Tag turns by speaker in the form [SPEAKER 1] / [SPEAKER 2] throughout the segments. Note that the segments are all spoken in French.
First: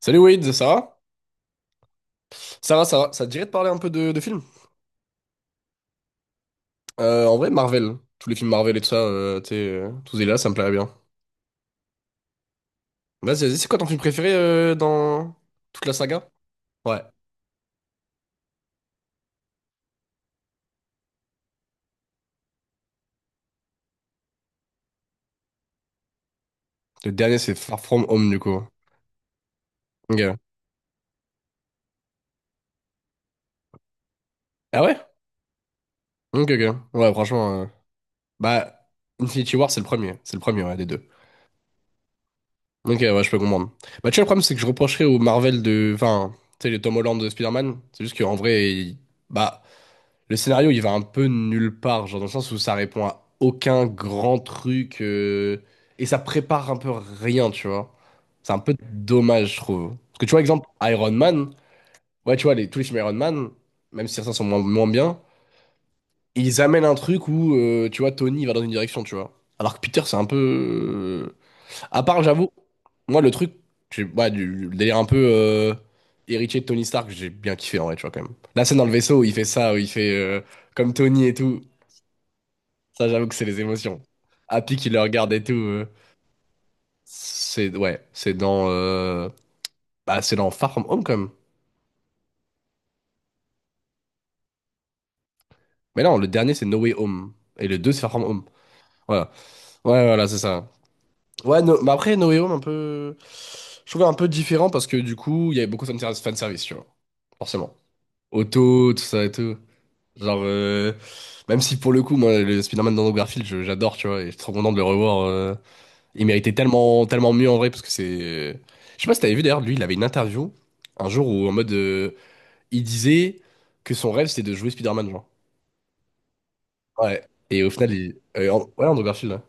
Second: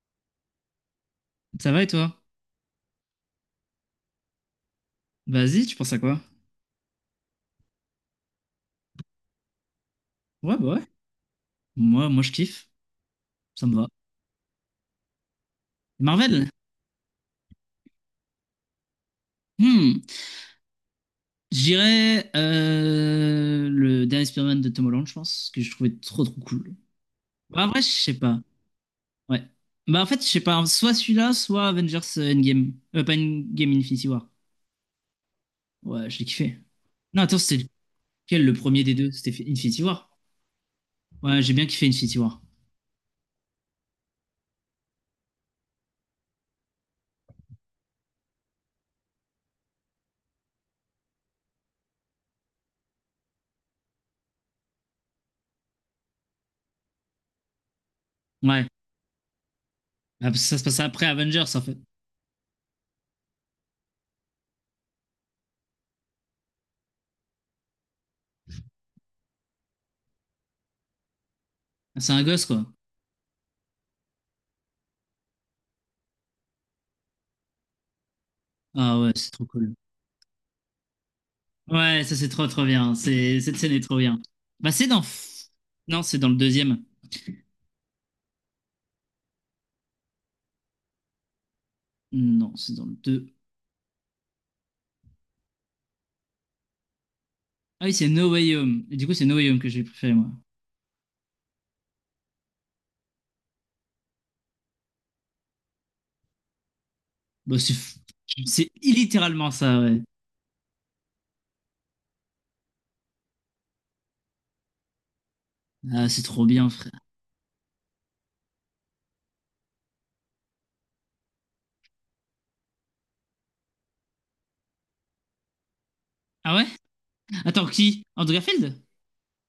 [SPEAKER 1] Salut Wade, ça va?
[SPEAKER 2] Ça va et toi?
[SPEAKER 1] Ça va, ça va. Ça te dirait de parler un peu de films?
[SPEAKER 2] Vas-y, tu penses à quoi?
[SPEAKER 1] En vrai, Marvel. Tous les films Marvel et tout ça, tu sais, tous et là, ça me
[SPEAKER 2] Ouais, bah
[SPEAKER 1] plairait
[SPEAKER 2] ouais.
[SPEAKER 1] bien.
[SPEAKER 2] Moi, je kiffe.
[SPEAKER 1] Vas-y, vas-y,
[SPEAKER 2] Ça
[SPEAKER 1] c'est
[SPEAKER 2] me
[SPEAKER 1] quoi ton
[SPEAKER 2] va.
[SPEAKER 1] film préféré dans toute la saga?
[SPEAKER 2] Marvel?
[SPEAKER 1] Ouais.
[SPEAKER 2] Hmm. Je dirais le dernier Spider-Man de Tom Holland, je pense, que je trouvais trop trop cool.
[SPEAKER 1] Le dernier, c'est
[SPEAKER 2] Bah,
[SPEAKER 1] Far
[SPEAKER 2] après, je
[SPEAKER 1] From
[SPEAKER 2] sais
[SPEAKER 1] Home, du
[SPEAKER 2] pas.
[SPEAKER 1] coup.
[SPEAKER 2] Ouais. Bah, en fait, je
[SPEAKER 1] Ok.
[SPEAKER 2] sais pas. Soit celui-là, soit Avengers Endgame. Pas Endgame, Infinity War.
[SPEAKER 1] Ah ouais?
[SPEAKER 2] Ouais, je l'ai
[SPEAKER 1] Ok,
[SPEAKER 2] kiffé.
[SPEAKER 1] ok. Ouais,
[SPEAKER 2] Non, attends,
[SPEAKER 1] franchement.
[SPEAKER 2] c'était lequel le premier
[SPEAKER 1] Bah,
[SPEAKER 2] des deux? C'était
[SPEAKER 1] Infinity War, c'est
[SPEAKER 2] Infinity
[SPEAKER 1] le
[SPEAKER 2] War.
[SPEAKER 1] premier. C'est le premier, ouais, des deux.
[SPEAKER 2] Ouais, j'ai bien kiffé Infinity War.
[SPEAKER 1] Ok, ouais, je peux comprendre. Bah, tu vois, le problème, c'est que je reprocherais au Marvel de. Enfin, tu sais, les Tom Holland de Spider-Man. C'est juste qu'en vrai, bah. Le scénario, il va un peu nulle part, genre dans le sens où ça répond à aucun grand truc, et ça prépare un peu rien, tu vois. C'est un
[SPEAKER 2] Ouais.
[SPEAKER 1] peu dommage, je trouve. Parce que
[SPEAKER 2] Ah,
[SPEAKER 1] tu vois,
[SPEAKER 2] parce que ça se
[SPEAKER 1] exemple,
[SPEAKER 2] passe après
[SPEAKER 1] Iron
[SPEAKER 2] Avengers,
[SPEAKER 1] Man,
[SPEAKER 2] en fait.
[SPEAKER 1] ouais, tu vois, les, tous les films Iron Man, même si certains sont moins, moins bien, ils amènent un truc où, tu vois, Tony va dans une direction, tu vois. Alors que Peter, c'est un peu. À
[SPEAKER 2] C'est
[SPEAKER 1] part,
[SPEAKER 2] un gosse,
[SPEAKER 1] j'avoue,
[SPEAKER 2] quoi.
[SPEAKER 1] moi, le truc, ouais, du délire un peu héritier de Tony Stark, j'ai bien kiffé en vrai, tu vois, quand même. La scène dans le
[SPEAKER 2] Ah ouais,
[SPEAKER 1] vaisseau où
[SPEAKER 2] c'est
[SPEAKER 1] il fait
[SPEAKER 2] trop
[SPEAKER 1] ça,
[SPEAKER 2] cool.
[SPEAKER 1] où il fait comme Tony et tout.
[SPEAKER 2] Ouais, ça c'est trop trop bien.
[SPEAKER 1] Ça, j'avoue que
[SPEAKER 2] C'est
[SPEAKER 1] c'est
[SPEAKER 2] cette
[SPEAKER 1] les
[SPEAKER 2] scène est trop
[SPEAKER 1] émotions.
[SPEAKER 2] bien. Bah
[SPEAKER 1] Happy
[SPEAKER 2] c'est
[SPEAKER 1] qui le
[SPEAKER 2] dans
[SPEAKER 1] regarde et tout.
[SPEAKER 2] Non c'est dans le deuxième.
[SPEAKER 1] C'est ouais, c'est dans bah c'est dans Far From Home quand même.
[SPEAKER 2] Non c'est dans le deux.
[SPEAKER 1] Mais non, le dernier c'est No Way Home et le
[SPEAKER 2] Ah
[SPEAKER 1] deux
[SPEAKER 2] oui
[SPEAKER 1] c'est
[SPEAKER 2] c'est
[SPEAKER 1] Far From
[SPEAKER 2] No
[SPEAKER 1] Home.
[SPEAKER 2] Way Home. Et du coup c'est
[SPEAKER 1] Voilà.
[SPEAKER 2] No Way Home que j'ai
[SPEAKER 1] Ouais,
[SPEAKER 2] préféré
[SPEAKER 1] voilà,
[SPEAKER 2] moi.
[SPEAKER 1] c'est ça. Ouais, mais après No Way Home un peu je trouvais un peu différent parce que du coup, il y avait beaucoup de fan service, tu vois.
[SPEAKER 2] Bah c'est
[SPEAKER 1] Forcément.
[SPEAKER 2] c'est
[SPEAKER 1] Auto, tout ça et
[SPEAKER 2] littéralement
[SPEAKER 1] tout.
[SPEAKER 2] ça ouais.
[SPEAKER 1] Genre même si pour le coup, moi le Spider-Man dans Garfield, j'adore, tu vois, et je suis trop content de le revoir
[SPEAKER 2] Ah c'est
[SPEAKER 1] il
[SPEAKER 2] trop
[SPEAKER 1] méritait
[SPEAKER 2] bien
[SPEAKER 1] tellement,
[SPEAKER 2] frère.
[SPEAKER 1] tellement mieux en vrai parce que c'est. Je sais pas si t'avais vu d'ailleurs, lui, il avait une interview un jour où en mode il disait que son rêve c'était de jouer Spider-Man, genre.
[SPEAKER 2] Ah ouais?
[SPEAKER 1] Ouais. Et
[SPEAKER 2] Attends
[SPEAKER 1] au final,
[SPEAKER 2] qui? Andrew Garfield?
[SPEAKER 1] ouais, Andrew Garfield. Ouais.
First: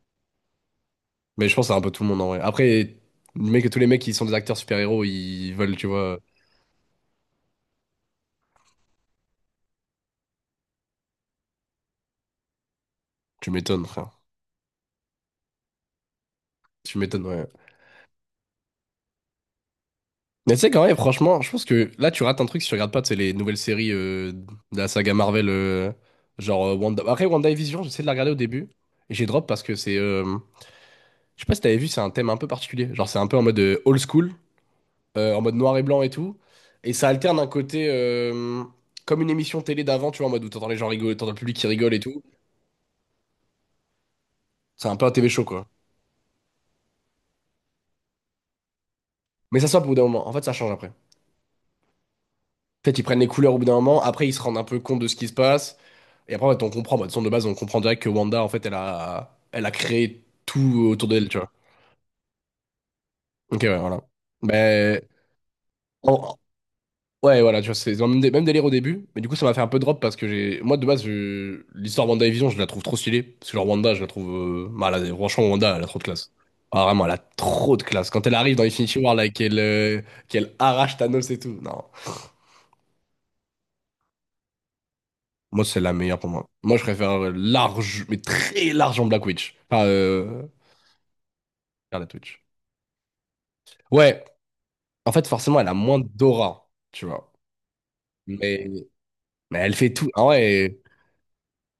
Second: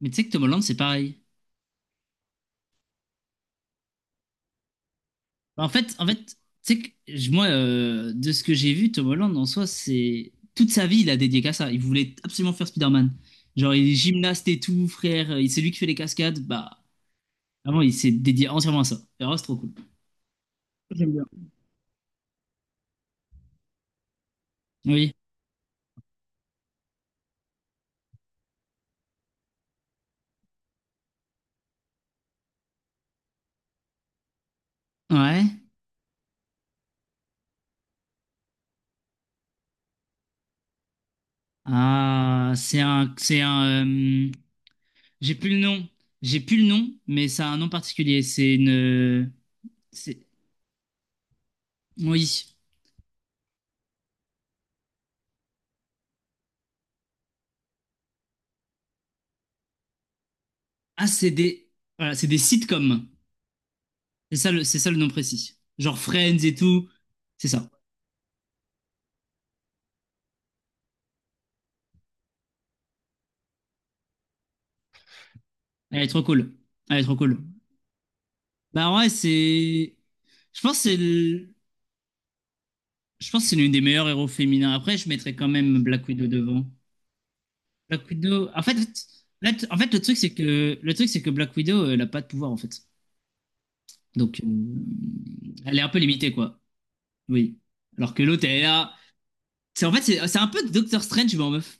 [SPEAKER 2] Mais tu sais que Tom Holland c'est pareil.
[SPEAKER 1] Mais je pense que c'est un peu tout le monde en vrai. Après, le mec, tous les mecs qui sont des acteurs super-héros, ils
[SPEAKER 2] Bah, en
[SPEAKER 1] veulent, tu
[SPEAKER 2] fait en
[SPEAKER 1] vois.
[SPEAKER 2] fait tu sais que je- moi de ce que j'ai vu Tom Holland en soi c'est toute sa vie il a dédié qu'à ça. Il voulait absolument faire Spider-Man.
[SPEAKER 1] Tu
[SPEAKER 2] Genre
[SPEAKER 1] m'étonnes,
[SPEAKER 2] il est
[SPEAKER 1] frère.
[SPEAKER 2] gymnaste et tout frère. Et c'est lui qui fait les cascades bah.
[SPEAKER 1] Tu m'étonnes, ouais.
[SPEAKER 2] Vraiment, il s'est dédié entièrement à ça. Et alors, c'est trop cool.
[SPEAKER 1] Mais tu sais, quand même,
[SPEAKER 2] J'aime bien.
[SPEAKER 1] franchement, je pense que là, tu rates un truc si tu regardes pas, tu sais, les nouvelles séries de la saga
[SPEAKER 2] Oui.
[SPEAKER 1] Marvel, genre Wanda. Après, WandaVision, j'essaie de la regarder au début. Et j'ai drop parce que c'est. Je sais pas si t'avais vu, c'est un thème un peu particulier. Genre, c'est un peu en mode old school, en
[SPEAKER 2] Ouais.
[SPEAKER 1] mode noir et blanc et tout. Et ça alterne un côté comme une émission télé d'avant, tu vois, en mode où t'entends les gens rigoler, t'entends le public qui rigole et tout.
[SPEAKER 2] Ah, c'est un, c'est un.
[SPEAKER 1] C'est un peu un TV
[SPEAKER 2] J'ai
[SPEAKER 1] show,
[SPEAKER 2] plus le
[SPEAKER 1] quoi.
[SPEAKER 2] nom. J'ai plus le nom, mais ça a un nom particulier. C'est une.
[SPEAKER 1] Mais ça stoppe au bout d'un moment.
[SPEAKER 2] C'est.
[SPEAKER 1] En fait, ça change après.
[SPEAKER 2] Oui.
[SPEAKER 1] Peut-être ils prennent les couleurs au bout d'un moment, après ils se rendent un peu compte de ce qui se passe. Et après, en fait, on comprend. Bah, de toute façon, de base, on comprend direct que Wanda, en fait, elle a créé tout
[SPEAKER 2] Ah,
[SPEAKER 1] autour d'elle,
[SPEAKER 2] c'est
[SPEAKER 1] tu vois.
[SPEAKER 2] des. Voilà, c'est des sitcoms.
[SPEAKER 1] Ok, ouais, voilà.
[SPEAKER 2] C'est ça le
[SPEAKER 1] Mais.
[SPEAKER 2] nom précis. Genre
[SPEAKER 1] en,
[SPEAKER 2] Friends et tout.
[SPEAKER 1] Ouais,
[SPEAKER 2] C'est
[SPEAKER 1] voilà, tu
[SPEAKER 2] ça.
[SPEAKER 1] vois, c'est dans le même, même délire au début, mais du coup, ça m'a fait un peu drop parce que j'ai. Moi, de base, l'histoire WandaVision, je la trouve trop stylée. Parce que genre, Wanda, je la trouve. Bah, franchement, Wanda, elle a trop
[SPEAKER 2] Elle
[SPEAKER 1] de
[SPEAKER 2] est trop
[SPEAKER 1] classe.
[SPEAKER 2] cool.
[SPEAKER 1] Ah,
[SPEAKER 2] Elle est
[SPEAKER 1] vraiment, elle
[SPEAKER 2] trop
[SPEAKER 1] a
[SPEAKER 2] cool.
[SPEAKER 1] trop de classe. Quand elle arrive dans
[SPEAKER 2] Bah
[SPEAKER 1] Infinity
[SPEAKER 2] ouais,
[SPEAKER 1] War, là, et qu'elle
[SPEAKER 2] c'est.
[SPEAKER 1] euh, qu'elle
[SPEAKER 2] Je pense que
[SPEAKER 1] arrache
[SPEAKER 2] c'est.
[SPEAKER 1] Thanos et
[SPEAKER 2] le-
[SPEAKER 1] tout. Non,
[SPEAKER 2] Je pense que c'est l'une des meilleures héros féminins. Après, je mettrais quand
[SPEAKER 1] moi, c'est
[SPEAKER 2] même
[SPEAKER 1] la
[SPEAKER 2] Black
[SPEAKER 1] meilleure
[SPEAKER 2] Widow
[SPEAKER 1] pour moi.
[SPEAKER 2] devant.
[SPEAKER 1] Moi, je préfère large,
[SPEAKER 2] Black
[SPEAKER 1] mais
[SPEAKER 2] Widow. En
[SPEAKER 1] très
[SPEAKER 2] fait,
[SPEAKER 1] large en Black Witch.
[SPEAKER 2] en
[SPEAKER 1] Enfin,
[SPEAKER 2] fait, le truc, c'est que Black Widow, elle
[SPEAKER 1] regarde la
[SPEAKER 2] n'a pas de
[SPEAKER 1] Twitch.
[SPEAKER 2] pouvoir, en fait.
[SPEAKER 1] Ouais,
[SPEAKER 2] Donc,
[SPEAKER 1] en fait, forcément, elle a
[SPEAKER 2] elle est un peu
[SPEAKER 1] moins
[SPEAKER 2] limitée, quoi.
[SPEAKER 1] d'aura, tu vois.
[SPEAKER 2] Oui. Alors que l'autre, elle est
[SPEAKER 1] Mais...
[SPEAKER 2] là.
[SPEAKER 1] mais elle
[SPEAKER 2] C'est, en
[SPEAKER 1] fait
[SPEAKER 2] fait,
[SPEAKER 1] tout. Ah
[SPEAKER 2] c'est un peu
[SPEAKER 1] ouais.
[SPEAKER 2] Doctor Strange, mais en meuf.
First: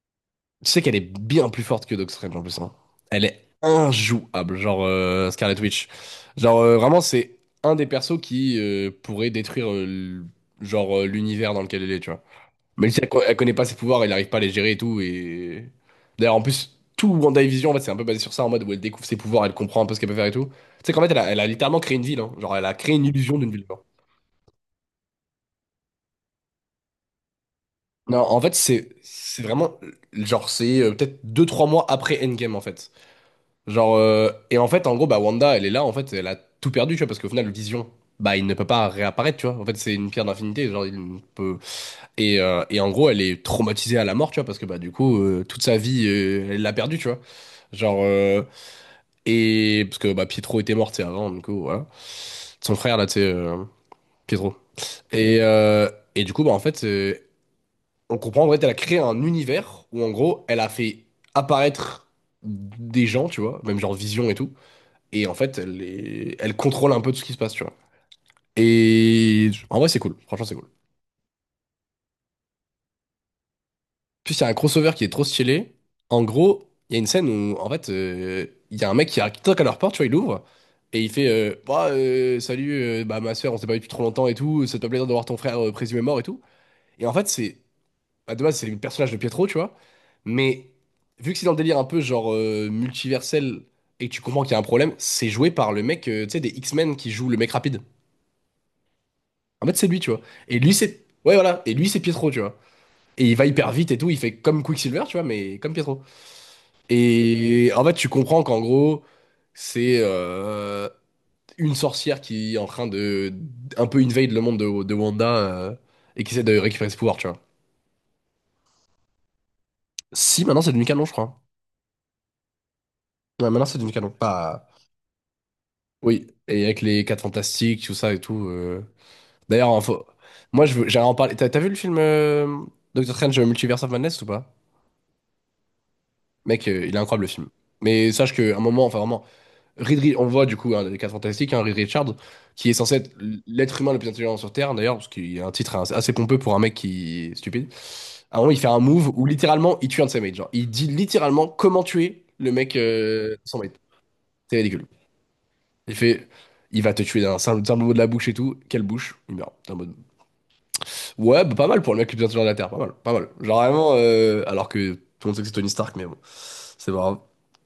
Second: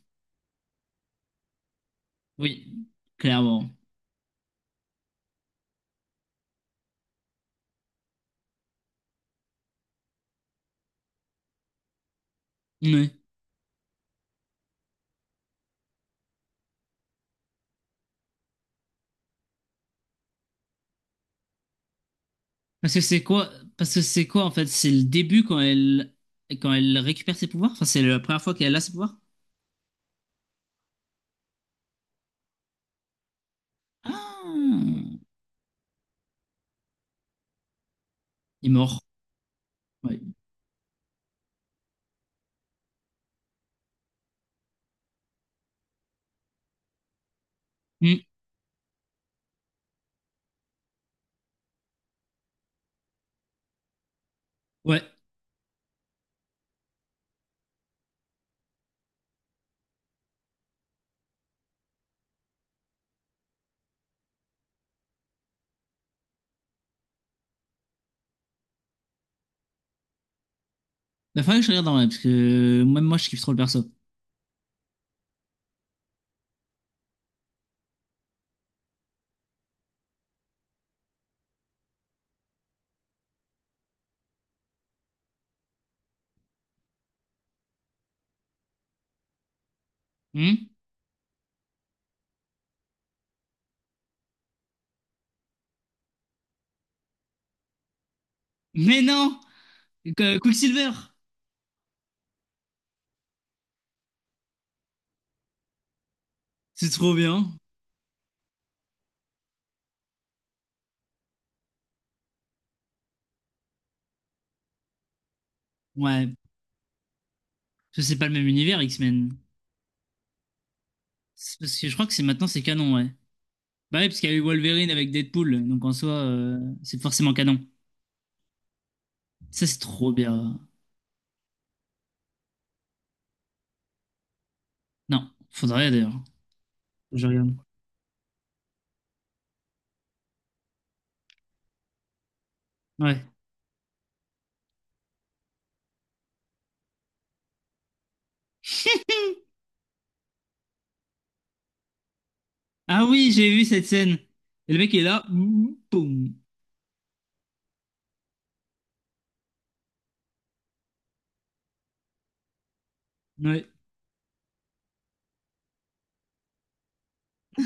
[SPEAKER 1] Tu sais qu'elle est bien plus forte que Doctor Strange en plus, hein.
[SPEAKER 2] Oui,
[SPEAKER 1] Elle est
[SPEAKER 2] clairement.
[SPEAKER 1] injouable, genre Scarlet Witch. Genre vraiment, c'est un des persos qui pourrait détruire genre l'univers dans lequel elle est, tu vois. Mais si
[SPEAKER 2] Oui.
[SPEAKER 1] elle connaît pas ses pouvoirs, elle n'arrive pas à les gérer et tout. Et d'ailleurs, en plus, tout WandaVision, en fait, c'est un peu basé sur ça, en mode où elle découvre ses pouvoirs, elle comprend un peu ce qu'elle peut faire et tout. Tu sais qu'en fait, elle a littéralement créé une ville, hein. Genre, elle a créé
[SPEAKER 2] Parce que
[SPEAKER 1] une
[SPEAKER 2] c'est
[SPEAKER 1] illusion d'une
[SPEAKER 2] quoi,
[SPEAKER 1] ville, genre.
[SPEAKER 2] parce que c'est quoi, en fait? C'est le début quand elle récupère ses pouvoirs? Enfin, c'est
[SPEAKER 1] Non,
[SPEAKER 2] la
[SPEAKER 1] en
[SPEAKER 2] première
[SPEAKER 1] fait,
[SPEAKER 2] fois qu'elle a
[SPEAKER 1] c'est
[SPEAKER 2] ses pouvoirs?
[SPEAKER 1] c'est vraiment genre c'est peut-être deux trois mois après Endgame en fait. Genre, et en fait, en gros,
[SPEAKER 2] Ah,
[SPEAKER 1] bah, Wanda, elle est là, en fait, elle a tout perdu, tu vois, parce qu'au final, Vision, bah, il ne peut
[SPEAKER 2] il est
[SPEAKER 1] pas
[SPEAKER 2] mort.
[SPEAKER 1] réapparaître, tu vois. En fait, c'est une
[SPEAKER 2] Ouais.
[SPEAKER 1] pierre d'infinité, genre, il ne peut. Et en gros, elle est traumatisée à la mort, tu vois, parce que, bah, du coup, toute sa vie, elle l'a perdue, tu vois. Genre,
[SPEAKER 2] Hmm.
[SPEAKER 1] et parce que, bah, Pietro était mort, tu sais, avant, du coup, voilà. Son frère, là, tu sais, Pietro.
[SPEAKER 2] Ouais.
[SPEAKER 1] Et, euh, et du coup, bah, en fait, on comprend, en fait, elle a créé un univers où, en gros, elle a fait apparaître des gens, tu vois, même genre Vision et tout. Et en fait, elle contrôle un peu tout ce qui se passe, tu vois. Et en vrai, c'est cool. Franchement, c'est cool.
[SPEAKER 2] Bah, faudrait que je regarde en vrai, parce que même moi, je kiffe trop le perso.
[SPEAKER 1] Puis il y a un crossover qui est trop stylé. En gros, il y a une scène où, en fait, il y a un mec qui toque à leur porte, tu vois, il ouvre. Et il fait bah, salut, bah, ma soeur, on s'est pas vu depuis trop longtemps et tout. Ça te fait plaisir de voir ton frère présumé mort et tout. Et en fait, c'est. Bah, de base, c'est le personnage de Pietro, tu vois. Mais
[SPEAKER 2] Hmm.
[SPEAKER 1] vu que c'est dans le délire un peu genre multiversel et que tu comprends qu'il y a un problème, c'est joué par le mec, tu sais, des X-Men qui joue le mec rapide.
[SPEAKER 2] Mais non!
[SPEAKER 1] En fait, c'est lui, tu vois.
[SPEAKER 2] Qu-
[SPEAKER 1] Et lui,
[SPEAKER 2] Quicksilver,
[SPEAKER 1] c'est. Ouais, voilà. Et lui, c'est Pietro, tu vois. Et il va hyper vite et tout. Il fait comme Quicksilver, tu vois, mais comme Pietro.
[SPEAKER 2] c'est trop bien.
[SPEAKER 1] Et en fait, tu comprends qu'en gros, c'est une sorcière qui est en train de. Un peu invade le monde de Wanda et qui
[SPEAKER 2] Ouais,
[SPEAKER 1] essaie de récupérer ce pouvoir, tu vois.
[SPEAKER 2] ça c'est pas le même univers X-Men.
[SPEAKER 1] Si, maintenant, c'est devenu canon, je crois.
[SPEAKER 2] C'est parce que je crois que c'est maintenant c'est canon, ouais.
[SPEAKER 1] Ouais, maintenant, c'est devenu
[SPEAKER 2] Bah ouais,
[SPEAKER 1] canon.
[SPEAKER 2] parce qu'il y a eu
[SPEAKER 1] Pas.
[SPEAKER 2] Wolverine avec Deadpool, donc en soi
[SPEAKER 1] Oui. Et avec
[SPEAKER 2] c'est
[SPEAKER 1] les 4
[SPEAKER 2] forcément canon.
[SPEAKER 1] Fantastiques, tout ça et tout.
[SPEAKER 2] Ça
[SPEAKER 1] D'ailleurs,
[SPEAKER 2] c'est trop bien.
[SPEAKER 1] moi, je veux... j'allais en parler. T'as vu le film Doctor Strange Multiverse of Madness ou pas?
[SPEAKER 2] Non, faudrait d'ailleurs. Faut
[SPEAKER 1] Mec, il est
[SPEAKER 2] que
[SPEAKER 1] incroyable
[SPEAKER 2] je
[SPEAKER 1] le film.
[SPEAKER 2] regarde.
[SPEAKER 1] Mais sache qu'à un moment, enfin vraiment, on le voit du coup, hein, dans les 4 Fantastiques, hein, Reed Richards, qui est censé être
[SPEAKER 2] Ouais.
[SPEAKER 1] l'être humain le plus intelligent sur Terre, d'ailleurs, parce qu'il a un titre assez assez pompeux pour un mec qui est stupide. À un moment, il fait un move où littéralement, il tue un de ses mates. Genre, il dit littéralement comment tuer le mec,
[SPEAKER 2] Ah oui, j'ai
[SPEAKER 1] son
[SPEAKER 2] vu
[SPEAKER 1] mate.
[SPEAKER 2] cette scène.
[SPEAKER 1] C'est
[SPEAKER 2] Et le
[SPEAKER 1] ridicule.
[SPEAKER 2] mec est là, boum,
[SPEAKER 1] Il fait,
[SPEAKER 2] boum.
[SPEAKER 1] il va te tuer d'un simple, simple mot de la bouche et tout. Quelle bouche? Il meurt. T'es en mode, ouais, bah, pas mal pour le mec le plus intelligent de la Terre, pas mal, pas mal. Genre
[SPEAKER 2] Ouais.
[SPEAKER 1] vraiment, alors que tout le monde sait que c'est Tony Stark, mais bon, c'est pas grave.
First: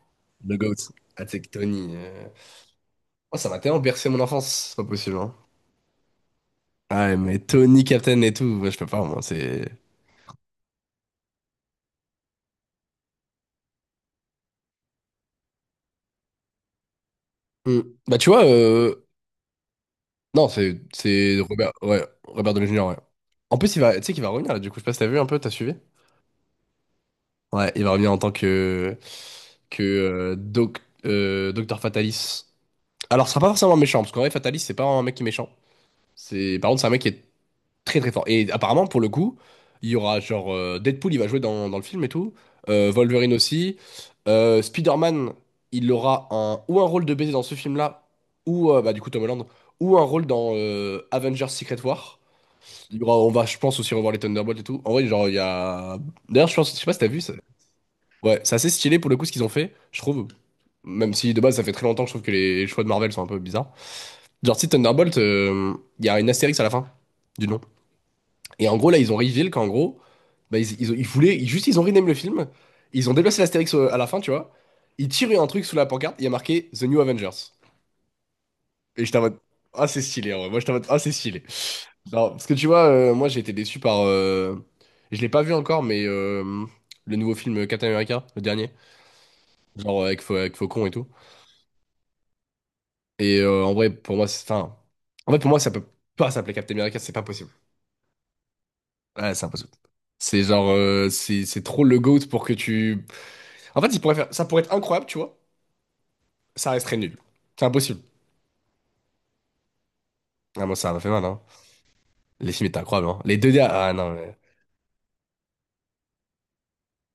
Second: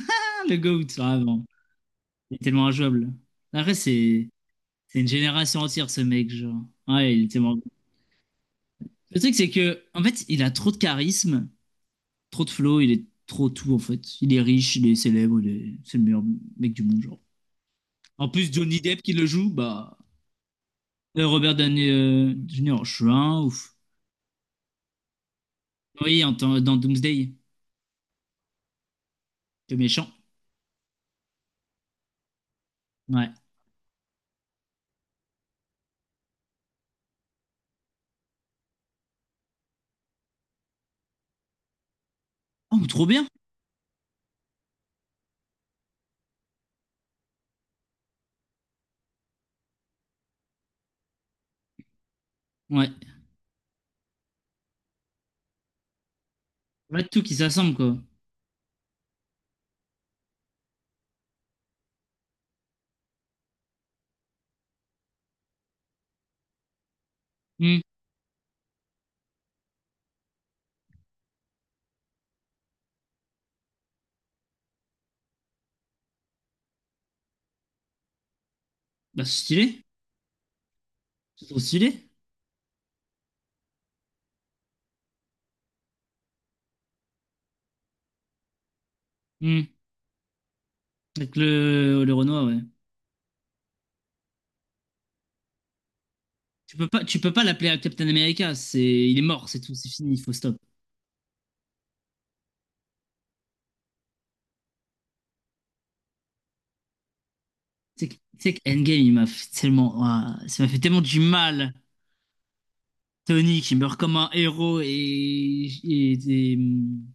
[SPEAKER 2] Ah,
[SPEAKER 1] Le
[SPEAKER 2] le
[SPEAKER 1] GOAT.
[SPEAKER 2] GOAT, ah,
[SPEAKER 1] Ah, tu
[SPEAKER 2] bon.
[SPEAKER 1] que Tony.
[SPEAKER 2] Il est tellement injouable.
[SPEAKER 1] Oh, ça m'a
[SPEAKER 2] Après
[SPEAKER 1] tellement bercé mon enfance, c'est pas
[SPEAKER 2] c'est une
[SPEAKER 1] possible, hein.
[SPEAKER 2] génération entière ce mec, genre.
[SPEAKER 1] Ah,
[SPEAKER 2] Ouais,
[SPEAKER 1] ouais,
[SPEAKER 2] il est
[SPEAKER 1] mais
[SPEAKER 2] tellement.
[SPEAKER 1] Tony, Captain et tout, ouais, je peux pas, moi,
[SPEAKER 2] Le truc c'est
[SPEAKER 1] c'est.
[SPEAKER 2] que en fait il a trop de charisme. Trop de flow, il est trop tout en fait. Il est riche, il est célèbre, il est- c'est le meilleur mec du monde, genre.
[SPEAKER 1] Hmm. Bah,
[SPEAKER 2] En
[SPEAKER 1] tu vois,
[SPEAKER 2] plus, Johnny Depp qui le joue, bah.
[SPEAKER 1] non, c'est c'est
[SPEAKER 2] Robert
[SPEAKER 1] Robert,
[SPEAKER 2] Downey
[SPEAKER 1] ouais, Robert Downey
[SPEAKER 2] Jr.,
[SPEAKER 1] Jr.,
[SPEAKER 2] je
[SPEAKER 1] ouais.
[SPEAKER 2] suis un
[SPEAKER 1] En
[SPEAKER 2] ouf.
[SPEAKER 1] plus, il va, tu sais qu'il va revenir, là, du coup, je sais pas si t'as vu un peu, t'as suivi?
[SPEAKER 2] Oui, dans Doomsday,
[SPEAKER 1] Ouais, il va revenir en tant que.
[SPEAKER 2] le
[SPEAKER 1] que
[SPEAKER 2] méchant.
[SPEAKER 1] euh, Docteur Fatalis. Alors, ce
[SPEAKER 2] Ouais.
[SPEAKER 1] sera pas forcément méchant, parce qu'en vrai, Fatalis, c'est pas un mec qui est méchant. C'est... Par contre, c'est un mec qui est très très fort. Et apparemment, pour le coup, il y aura genre Deadpool, il va jouer dans le film et tout.
[SPEAKER 2] Oh, mais trop bien!
[SPEAKER 1] Wolverine aussi. Spider-Man, il aura un, ou un rôle de baiser dans ce film-là, ou du coup Tom Holland, ou un rôle dans Avengers Secret War.
[SPEAKER 2] Ouais.
[SPEAKER 1] Il y aura, on va, je pense, aussi revoir les Thunderbolts et tout. En vrai, genre, il y a. D'ailleurs, je pense, je sais pas si
[SPEAKER 2] En
[SPEAKER 1] t'as vu
[SPEAKER 2] tout
[SPEAKER 1] ça.
[SPEAKER 2] qui s'assemble, quoi.
[SPEAKER 1] Ouais, c'est assez stylé pour le coup ce qu'ils ont fait, je trouve. Même si de base, ça fait très longtemps, que je trouve que les choix de Marvel sont un peu bizarres. Genre, si Thunderbolt, il y a une astérix à la fin du nom.
[SPEAKER 2] Hmm.
[SPEAKER 1] Et en gros, là, ils ont reveal qu'en gros, bah, ils voulaient, juste, ils ont rename le film. Ils ont déplacé l'Astérix à la fin, tu vois. Ils tiraient un truc sous la pancarte, il y a marqué The New Avengers. Et j'étais en
[SPEAKER 2] Bah, c'est
[SPEAKER 1] mode,
[SPEAKER 2] stylé.
[SPEAKER 1] ah, c'est stylé, en vrai. Moi, j'étais en mode, ah, c'est stylé.
[SPEAKER 2] C'est trop stylé.
[SPEAKER 1] Non, parce que tu vois, moi, j'ai été déçu par. Je l'ai pas vu encore, mais le nouveau film Captain America, le dernier,
[SPEAKER 2] Hmm.
[SPEAKER 1] genre avec, avec Faucon et tout.
[SPEAKER 2] Avec le Renoir, ouais.
[SPEAKER 1] Et en vrai, pour moi, c'est. Enfin, en fait, pour moi, ça peut pas s'appeler Captain America, c'est
[SPEAKER 2] Tu
[SPEAKER 1] pas
[SPEAKER 2] peux pas
[SPEAKER 1] possible.
[SPEAKER 2] l'appeler Captain America. Il est
[SPEAKER 1] Ouais, c'est
[SPEAKER 2] mort, c'est
[SPEAKER 1] impossible.
[SPEAKER 2] tout, c'est fini, il faut
[SPEAKER 1] C'est
[SPEAKER 2] stop.
[SPEAKER 1] genre, c'est trop le GOAT pour que tu. En fait, ils pourraient faire, ça pourrait être incroyable, tu vois. Ça resterait nul. C'est impossible.
[SPEAKER 2] Tu sais que Endgame, il m'a fait tellement, ah, ça
[SPEAKER 1] Ah,
[SPEAKER 2] m'a
[SPEAKER 1] moi,
[SPEAKER 2] fait
[SPEAKER 1] ça m'a
[SPEAKER 2] tellement
[SPEAKER 1] fait
[SPEAKER 2] du
[SPEAKER 1] mal, hein.
[SPEAKER 2] mal.
[SPEAKER 1] Les films étaient incroyables, hein. Les deux
[SPEAKER 2] Tony
[SPEAKER 1] derniers.
[SPEAKER 2] qui
[SPEAKER 1] Ah,
[SPEAKER 2] meurt
[SPEAKER 1] non,
[SPEAKER 2] comme un
[SPEAKER 1] mais.
[SPEAKER 2] héros et,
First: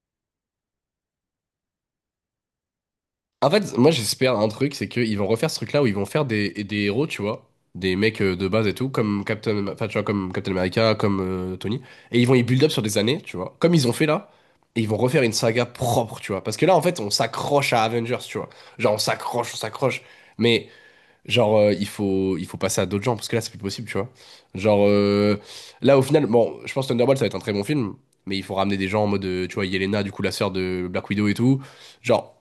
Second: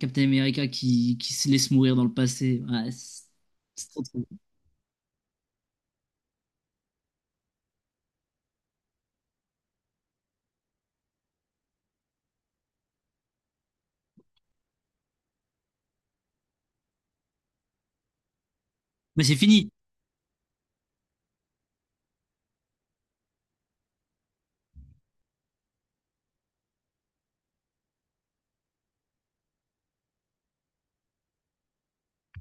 [SPEAKER 2] Captain America qui se laisse mourir dans le passé.
[SPEAKER 1] En fait, moi,
[SPEAKER 2] C'est trop trop.
[SPEAKER 1] j'espère un truc, c'est qu'ils vont refaire ce truc-là où ils vont faire des héros, tu vois. Des mecs de base et tout, comme Captain, enfin, tu vois, comme Captain America, comme Tony. Et ils vont y build up sur des années, tu vois. Comme ils ont fait là. Et ils vont refaire une saga propre, tu vois. Parce que là, en fait, on s'accroche à Avengers, tu vois. Genre, on
[SPEAKER 2] Mais c'est
[SPEAKER 1] s'accroche, on
[SPEAKER 2] fini,
[SPEAKER 1] s'accroche. Mais genre, il faut passer à d'autres gens, parce que là, c'est plus possible, tu vois. Genre, là, au final, bon, je pense que Thunderbolt, ça va être un très bon film, mais il faut ramener des gens en mode, tu vois, Yelena, du coup, la sœur de Black Widow et tout. Genre,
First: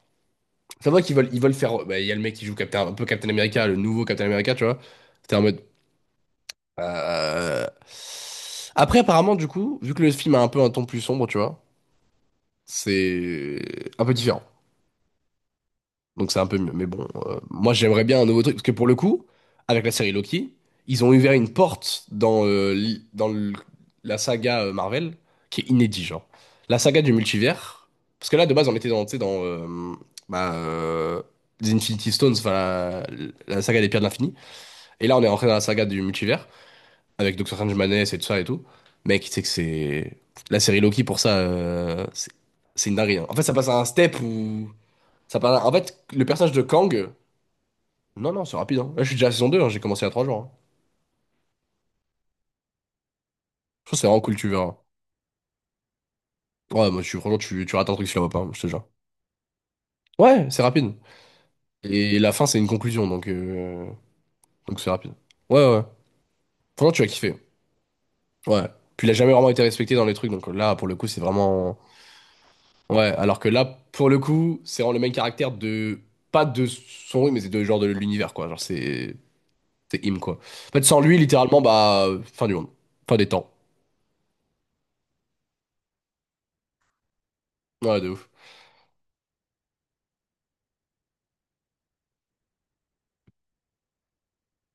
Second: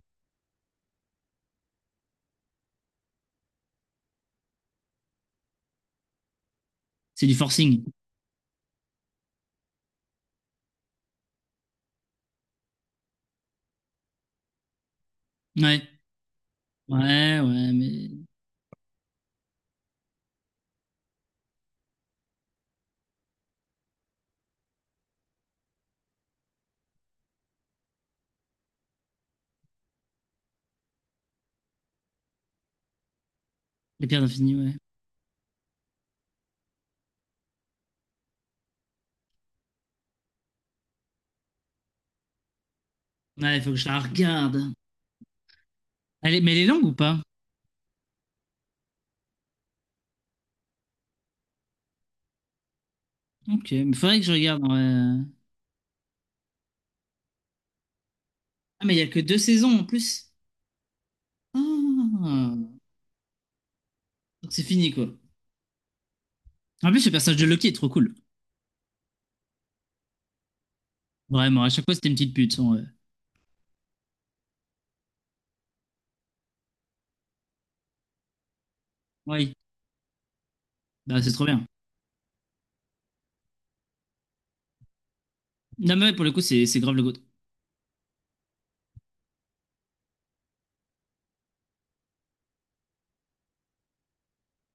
[SPEAKER 1] ça voit qu'ils veulent, ils veulent faire. Bah, il y a le mec qui joue Captain, un peu Captain America, le nouveau Captain America, tu vois. C'était en mode.
[SPEAKER 2] c'est du
[SPEAKER 1] euh,
[SPEAKER 2] forcing.
[SPEAKER 1] Après, apparemment, du coup, vu que le film a un peu un ton plus sombre, tu vois, c'est un peu différent.
[SPEAKER 2] Ouais,
[SPEAKER 1] Donc c'est un peu mieux. Mais bon,
[SPEAKER 2] ouais, ouais,
[SPEAKER 1] moi j'aimerais
[SPEAKER 2] mais
[SPEAKER 1] bien un nouveau truc. Parce que pour le coup, avec la série Loki, ils ont ouvert une porte dans, dans la saga Marvel qui est inédite, genre. La saga du multivers. Parce que là, de base, on était dans, tu sais, dans bah, euh, les Infinity Stones, enfin la saga des pierres de
[SPEAKER 2] les pierres
[SPEAKER 1] l'infini.
[SPEAKER 2] d'infini, ouais.
[SPEAKER 1] Et là, on est rentré dans la saga du multivers avec Doctor Strange Madness et tout ça et tout. Mec, tu sais que c'est. La série Loki, pour ça, c'est une dinguerie, hein. En fait, ça
[SPEAKER 2] Ouais, il
[SPEAKER 1] passe
[SPEAKER 2] faut que
[SPEAKER 1] à un
[SPEAKER 2] je la
[SPEAKER 1] step
[SPEAKER 2] regarde.
[SPEAKER 1] où. Ça passe à. En fait, le
[SPEAKER 2] Elle est-
[SPEAKER 1] personnage
[SPEAKER 2] mais elle
[SPEAKER 1] de
[SPEAKER 2] est longue ou
[SPEAKER 1] Kang.
[SPEAKER 2] pas?
[SPEAKER 1] Non, non, c'est rapide, hein. Là, je suis déjà à la saison deux, hein, j'ai commencé il y a 3 jours, hein.
[SPEAKER 2] Ok,
[SPEAKER 1] Je
[SPEAKER 2] mais
[SPEAKER 1] trouve que c'est
[SPEAKER 2] faudrait
[SPEAKER 1] vraiment
[SPEAKER 2] que je
[SPEAKER 1] cool, tu
[SPEAKER 2] regarde,
[SPEAKER 1] verras.
[SPEAKER 2] ouais.
[SPEAKER 1] Ouais, moi, tu, franchement, tu rates un truc si tu la vois pas, hein, je te
[SPEAKER 2] Ah,
[SPEAKER 1] jure.
[SPEAKER 2] mais il y a que deux saisons en plus.
[SPEAKER 1] Ouais, c'est rapide. Et la fin, c'est
[SPEAKER 2] Ah,
[SPEAKER 1] une conclusion,
[SPEAKER 2] donc c'est
[SPEAKER 1] donc c'est
[SPEAKER 2] fini quoi.
[SPEAKER 1] rapide. Ouais, ouais.
[SPEAKER 2] En
[SPEAKER 1] Franchement, tu
[SPEAKER 2] plus,
[SPEAKER 1] vas
[SPEAKER 2] le
[SPEAKER 1] kiffer.
[SPEAKER 2] personnage de Loki est trop cool.
[SPEAKER 1] Ouais. Puis il a jamais vraiment été respecté dans les trucs, donc là, pour le coup, c'est
[SPEAKER 2] Vraiment, à
[SPEAKER 1] vraiment.
[SPEAKER 2] chaque fois c'était une petite pute. Son.
[SPEAKER 1] Ouais, alors que là, pour le coup, c'est vraiment le même caractère de. Pas de son lui, mais c'est de genre de l'univers, quoi. Genre, c'est.
[SPEAKER 2] Oui,
[SPEAKER 1] C'est him, quoi. En fait, sans lui,
[SPEAKER 2] bah c'est trop
[SPEAKER 1] littéralement,
[SPEAKER 2] bien.
[SPEAKER 1] bah. Fin du monde. Fin des temps.
[SPEAKER 2] Non, mais ouais, pour le coup, c'est grave le goût.
[SPEAKER 1] Ouais, de ouf.